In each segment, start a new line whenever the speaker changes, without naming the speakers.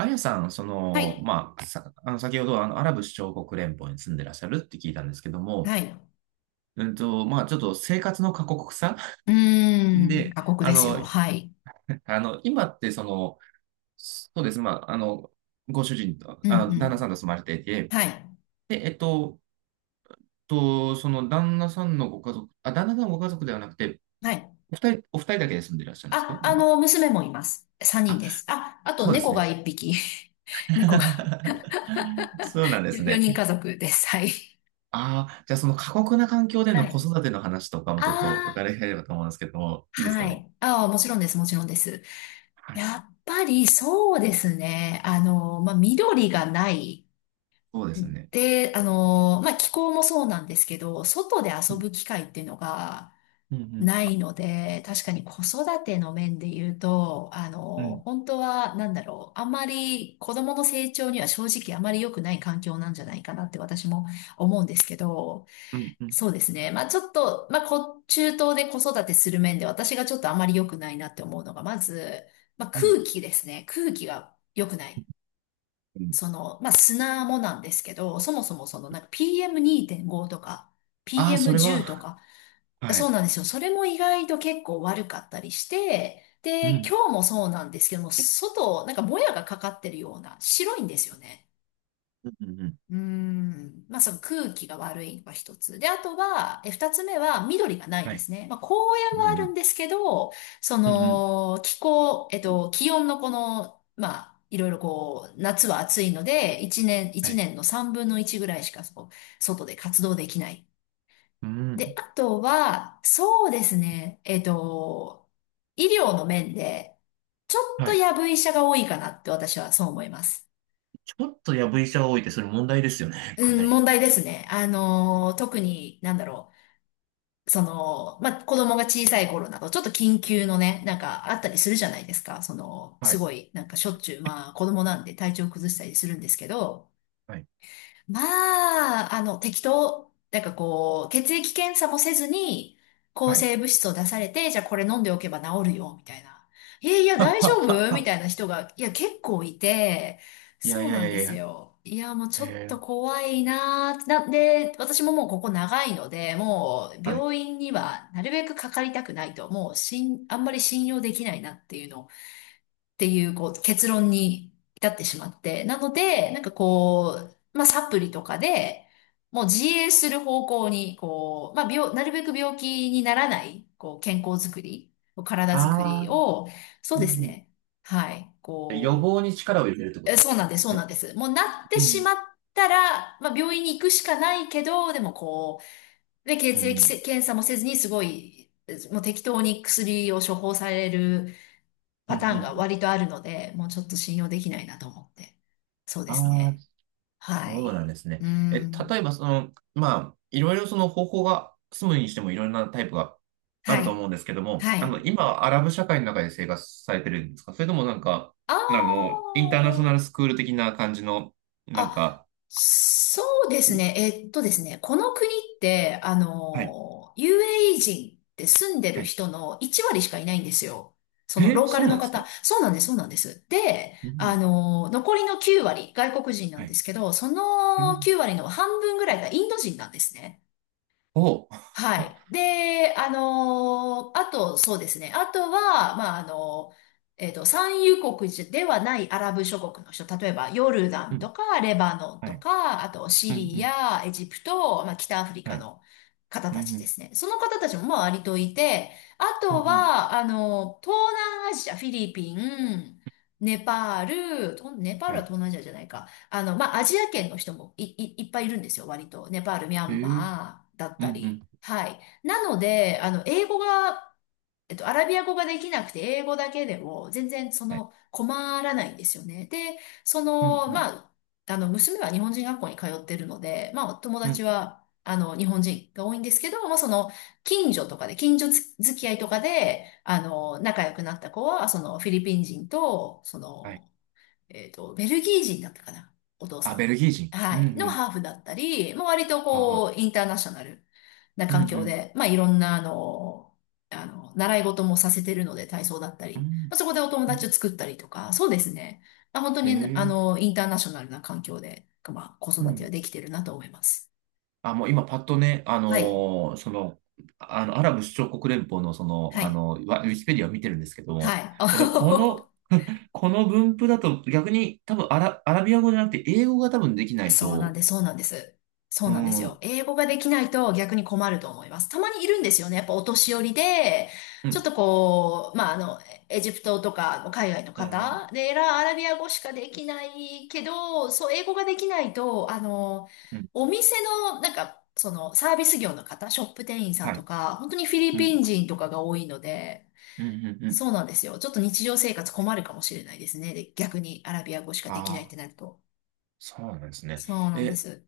あやさん、そ
は
の、
い。
まあ、さ、あの、先ほど、アラブ首長国連邦に住んでらっしゃるって聞いたんですけども、
はい。
まあ、ちょっと生活の過酷さ。
う ーん。
で、
過酷ですよ。はい。
今って、その、そうです、まあ、ご主人と、
うん、う
旦那さ
ん。
んと住まれていて、
はい。
で、その、旦那さんのご家族、あ、旦那さんのご家族ではなくて、
はい。
お二人だけで住んでいらっしゃるんですか
あ
今？
の、娘もいます。3人
あ、
です。あ、あと
そうです
猫
ね。
が1匹。猫が
そうなんです
4人
ね。
家族です。はい。
ああ、じゃあその過酷な環境で
は
の子
い。
育ての話とかも
あ
ちょっと
あ、
伺いたいればと思うんですけど、いいですか
は
ね？
い。ああ、もちろんです。もちろんです。
はい。
やっぱりそうですね。あの、まあ、緑がない。
そうですね。
で、あの、まあ、気候もそうなんですけど、外で
う
遊
ん、
ぶ機会っていうのが、
うん、
ないので、確かに子育ての面で言うと、あ
う
の、
ん、
本当は、なんだろう、あんまり子供の成長には正直あまり良くない環境なんじゃないかなって私も思うんですけど、
うん、うん、
そうですね。まあちょっと、まあこ、中東で子育てする面で私がちょっとあまり良くないなって思うのが、まず、まあ
うん。
空気ですね。空気が良くない。
うん、
その、まあ砂もなんですけど、そもそもそのなんか PM2.5 とか、
ああー、それ
PM10
は、
とか、
は
そう
い。
なんですよ。それも意外と結構悪かったりして、
う
で、
ん、
今日もそうなんですけども、外、なんかもやがかかってるような、白いんですよね。
うん、うん、うん。
うーん。まあ、その空気が悪いのが一つ。で、あとは、二つ目は緑がない
は
で
い。
すね。まあ、公園
う
はあるん
ん、
ですけど、そ
うん、うん、うん。
の、気候、気温のこの、まあ、いろいろこう、夏は暑いので、一年、
は
一
い。
年の三分の一ぐらいしか、そう、外で活動できない。
う
で、
ん、
あとは、そうですね。医療の面で、ちょっ
は
と
い。
やぶ医者が多いかなって私はそう思います。
ちょっとやぶ医者が多いってそれ問題ですよね、
う
かな
ん、
り。
問題ですね。あのー、特に、なんだろう。その、まあ、子供が小さい頃など、ちょっと緊急のね、なんかあったりするじゃないですか。その、
は
す
い、
ごい、なんかしょっちゅう、まあ、子供なんで体調崩したりするんですけど、
はい、
まあ、あの、適当、なんかこう、血液検査もせずに、抗
はい。
生物質を出されて、じゃあこれ飲んでおけば治るよ、みたいな。えいや、
は、は、
大丈夫み
は。
たいな人が、いや、結構いて、
いや
そ
い
う
や
な
い
ん
やい
で
やい
す
や。
よ。いや、もうちょっと
え
怖いなーってなんで、私ももうここ長いので、もう
はい。
病院にはなるべくかかりたくないと、もうしん、あんまり信用できないなっていうのをっていう、こう、結論に至ってしまって。なので、なんかこう、まあ、サプリとかで、もう自衛する方向に、こう、まあ、なるべく病気にならない、こう、健康づくり、体
あ
づくり
あ、
を、そう
うん、
です
うん。
ね。はい。
予
こう、
防に力を入れるってこと
そう
な
な
ん
ん
で
です、そ
す
うな
ね。
んです。もうなって
う
し
ん、
まったら、まあ、病院に行くしかないけど、でもこう、で、
う
血
ん、う
液せ
ん、
検査もせずに、すごい、もう適当に薬を処方される、
うん、
パ
う
ターン
ん、
が割とあるので、もうちょっと信用できないなと思って。そうです
ああ、
ね。は
そうなん
い。
ですね。
う
例
ん。
えば、その、まあ、いろいろその方法が、住むにしてもいろんなタイプがあ
は
ると思
い。
うんですけども、
はい。
今、アラブ社会の中で生活されてるんですかそれともなんか、
あ
インターナショナル
あ。
スクール的な感じの、なん
あ、
か、
そうですね。この国って、あ
はい、
の、UAE 人って住んで
は
る
い。
人の1割しかいないんですよ。その
え、
ローカ
そ
ル
うな
の
んです
方。
か？
そうなんです、そうなんです。で、
う
あ
ん、
の、残りの9割、外国人な
は
んで
い。
すけど、そ
え
の9割の半分ぐらいがインド人なんですね。
おう、
は い。で、あのーあと、そうですね。あとは、まあ、あの産油国ではないアラブ諸国の人、例えばヨルダ
う
ン
ん、
とかレバノン
は
と
い、
か、あとシ
うん、う
リ
ん、
ア、エジプト、まあ、北アフリ
は
カ
い、
の方
うん、
たち
う
で
ん、
すね。その方たちもまあ割といて、あ
うん、
と
うん、
は、あの、東南アジア、フィリピン、ネパール、とネパール
は
は
い。
東南アジアじゃないか。あの、まあ、アジア圏の人もいっぱいいるんですよ、割と。ネパール、ミャ
え
ン
ー、
マーだっ
うん、う
たり。
ん、
はい。なので、あの、英語が、アラビア語ができなくて、英語だけでも、全然、そ
はい、
の、困らないんですよね。で、そ
うん、
の、
う
ま
ん、
あ、あの、娘は日本人学校に通ってるので、まあ、友
う
達
ん、
は、あの、日本人が多いんですけど、まあ、その、近所付き合いとかで、あの、仲良くなった子は、その、フィリピン人と、そ
はい。
の、ベルギー人だったかな、お父
あ、
さ
ベ
ん。
ルギー人。う
は
ん、
い。
う
の
ん。
ハーフだったり、もう割とこ
は
う、インターナショナルな
い。うん、う
環境
ん、
で、まあいろんなあの、あの、習い事もさせてるので、体操だった
う
り、
ん。
まあ、そこでお友
うん、
達を作ったりとか、そうですね。まあ、本当
え
にあ
え、
の、インターナショナルな環境で、まあ子
う
育ては
ん。
できてるなと思います。
あ、もう今パッとね、
はい。
アラブ首長国連邦のそ
は
の、
い。
ウィキペディアを見てるんですけど
は
も、
い。
えっと、この、この分布だと逆に多分アラビア語じゃなくて英語が多分できない
そうなん
と、
です、そうなんです。そう
う
なんです
ん、う
よ。
ん、
英語ができないと逆に困ると思います。たまにいるんですよね。やっぱお年寄りで、ち
う
ょっとこう、まあ、あの、エジプトとか海外の
ん、
方で、ラアラビア語しかできないけど、そう、英語ができないと、あの、
うん、
お店の、なんか、その、サービス業の方、ショップ店員さん
は
と
い、
か、本当にフィリ
う
ピ
ん、
ン人とかが多いので、
うん、うん、うん。
そうなんですよ。ちょっと日常生活困るかもしれないですね。で、逆にアラビア語しかできないっ
あ
て
あ、
なると。
そうなんですね。
そうなんで
え、
す。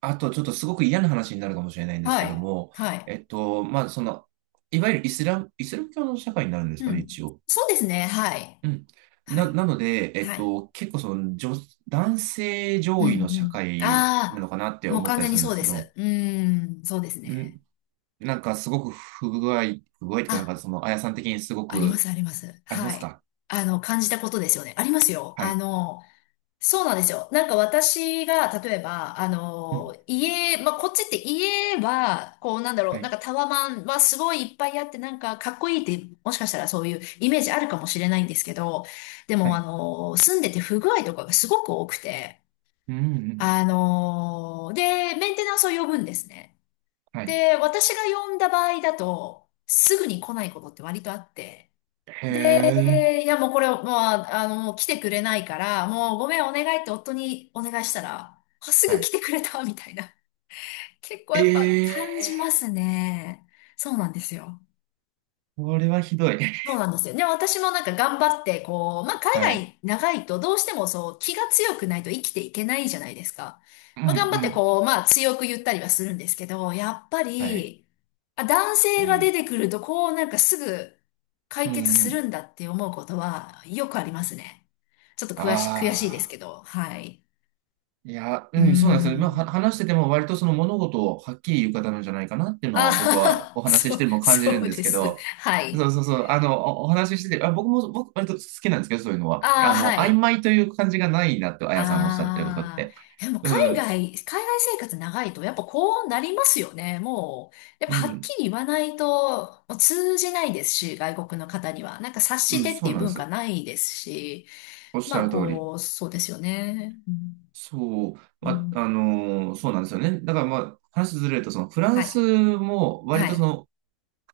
あと、ちょっとすごく嫌な話になるかもしれないんです
は
けど
い。
も、
はい。
まあ、その、いわゆるイスラム教の社会になるんですか
う
ね、
ん。
一応。
そうですね。はい。
うん。
はい。
なので、
はい。
結構その、男性
うん
上位の
う
社
ん。
会なの
あ
かなって
あ、もう
思っ
完
たり
全
す
に
るんで
そう
す
で
けど、
す。うーん、そうです
う
ね。
ん、なんかすごく不具合という
あ、
か、なんかその、あやさん的にすご
ありま
く
す、あります。
ありま
は
す
い。
か？
あの、感じたことですよね。ありますよ。
は
あ
い。
の、そうなんですよ。なんか私が、例えば、あ
う
の、
ん。
家、まあ、こっちって家は、こうなんだろ
は
う、なん
い。
かタワマンはすごいいっぱいあって、なんかかっこいいって、もしかしたらそういうイメージあるかもしれないんですけど、で
は
もあ
い。
の、住んでて不具合とかがすごく多くて、
うん、うん。
あの、で、メンテナンスを呼ぶんですね。
はい。
で、私が呼んだ場合だと、すぐに来ないことって割とあって、
へえ。
で、いやもうこれ、もう、ああの、もう来てくれないから、もうごめんお願いって夫にお願いしたら、あ、す
は
ぐ
い。
来てくれたみたいな。結構やっぱ感
え
じま
え
すね。そうなんですよ。
ー、これはひどい。
そう なんですよ。でも私もなんか頑張って、こう、まあ、海
はい。
外、長いとどうしてもそう、気が強くないと生きていけないじゃないですか。
うん、
まあ、頑
う
張って
ん。
こう、まあ、強く言ったりはするんですけど、やっぱ
はい。
り、あ、男
う
性が出
ん。
てくると、こう、なんかすぐ
う
解
ん、
決
う
する
ん。
んだって思うことはよくありますね。ちょっと
あ
悔しいですけ
あ。
ど、はい。
いや、
う
う
ー
ん、そうなんですよ。まあ、
ん。
話してても割とその物事をはっきり言う方なんじゃないかなっていうの
あ
は僕
は
は
は
お話し
そ
し
う、
ても感じる
そ
ん
う
です
で
け
す。
ど、
はい。
そうそうそう、お話ししてて、あ、僕割と好きなんですけど、そういうのは。
ああ、は
曖
い。
昧という感じがないなと、あやさんおっしゃってることっ
あ
て。
あ、でも
う
海
ん、
外、海外生活長いとやっぱこうなりますよね。もう、やっ
う
ぱはっ
ん、
きり言わないともう通じないですし、外国の方には。なんか察
う
し
ん、
てって
そ
い
う
う
なんで
文化
す。
ないですし、
おっしゃ
まあ
る通り。
こう、そうですよね。う
そう、
ん、う
まあ、
ん
そうなんですよね。だからまあ、話ずれると、そのフラン
は
ス
い。
も割
は
と
い。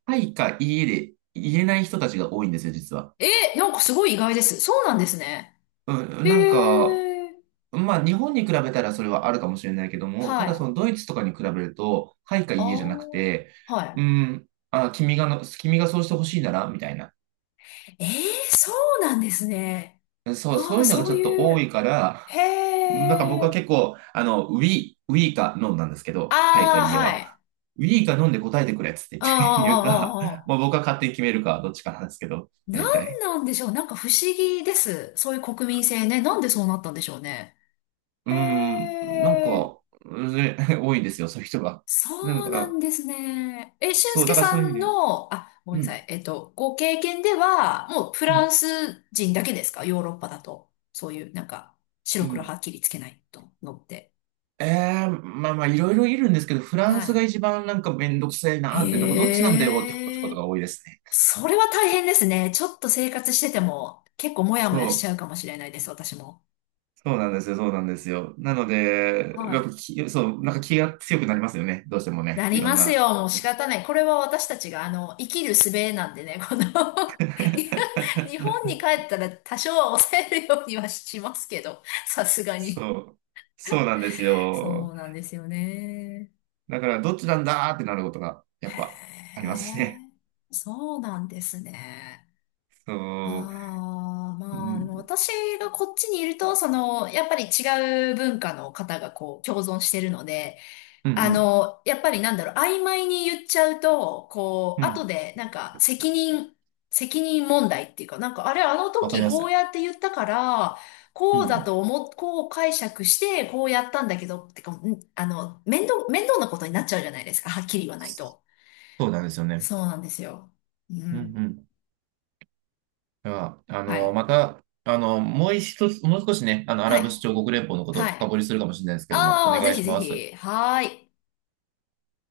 はいかいいえで言えない人たちが多いんですよ、実は。
えなんかすごい意外です。そうなんですね。
うん、なんか、
へえ、
まあ日本に比べたらそれはあるかもしれないけども、た
はい。
だその
あ
ドイツとかに比べると、はいかいいえじゃなく
あ、
て、う
は
ん、あ、君がそうしてほしいなら、みたいな。
い。そうなんですね。
そう、
あ
そう
あ、
いうのが
そ
ち
う
ょっと
い
多い
う。
から、
へ
なんか僕は
え。
結構、we, we か飲 o なんですけ
あ
ど、はいかい
あ、
いえ
は
は。
い。
ウィーか飲んで答えてくれっつって
ああ、
言って 言うか、
ああ、あ
まあ
あ。
僕は勝手に決めるか、どっちかなんですけど、
な
大
ん
体。
なんでしょう。なんか不思議です。そういう国民性ね。なんでそうなったんでしょうね。
うー
へ
ん、なん
え、
か、ぜ 多いですよ、そういう人が。だ
そう
か
なん
ら
ですね。俊
そう、
介
だから
さ
そういう意味
ん
で、
の、あ、ごめ
う
んなさ
ん、
い。ご経験では、もうフ
う
ラン
ん、
ス人だけですかヨーロッパだと。そういう、なんか、
う
白黒は
ん。
っきりつけないとのって。
まあまあ、いろいろいるんですけど、フランスが
は
一番なんかめんどくせえ
い。
なーって、なんかどっちなんだよって思う
へ
こと
え。
が多いですね。
それは大変ですね。ちょっと生活してても結構モヤモ
そ
ヤしちゃ
う、
うかもしれないです、私も。
そうなんですよ、そうなんですよ。なので、
は
やっぱ
い。
き、そう、なんか気が強くなりますよね、どうしても
な
ね、い
り
ろ
ま
ん
す
な。
よ、もう仕方ない。これは私たちが、あの、生きる術なんでね、この 日本に帰 ったら多少は抑えるようにはしますけど、さすがに。
そう、そうなんです
そ
よ。
うなんですよね。
だから、どっちなんだーってなることが、やっぱ、あり
へ
ますね。
え、そうなんですね。
そう。
ああ、
う
まあ、でも
ん、
私がこっちにいると、その、やっぱり違う文化の方がこう、共存してるので、
うん、う
あ
ん。
の、やっぱりなんだろう、曖昧に言っちゃうと、こ
う
う、後
ん、
で、なんか、責任問題っていうか、なんか、あれ、あの
わかり
時
ま
こ
す。
うやって言ったから、
う
こう
ん、う
だ
ん。
と思っ、こう解釈して、こうやったんだけど、ってか、んあの、面倒なことになっちゃうじゃないですか、はっきり言わないと。
そうなんですよね。
そうなんですよ。う
うん、う
ん。
ん。では、
はい。
また、もう一つ、もう少しね、ア
は
ラブ首
い。
長国連邦のことを
は
深
い。
掘りするかもしれないですけども、お
ああ、ぜ
願い
ひ
し
ぜ
ます。
ひ。はーい。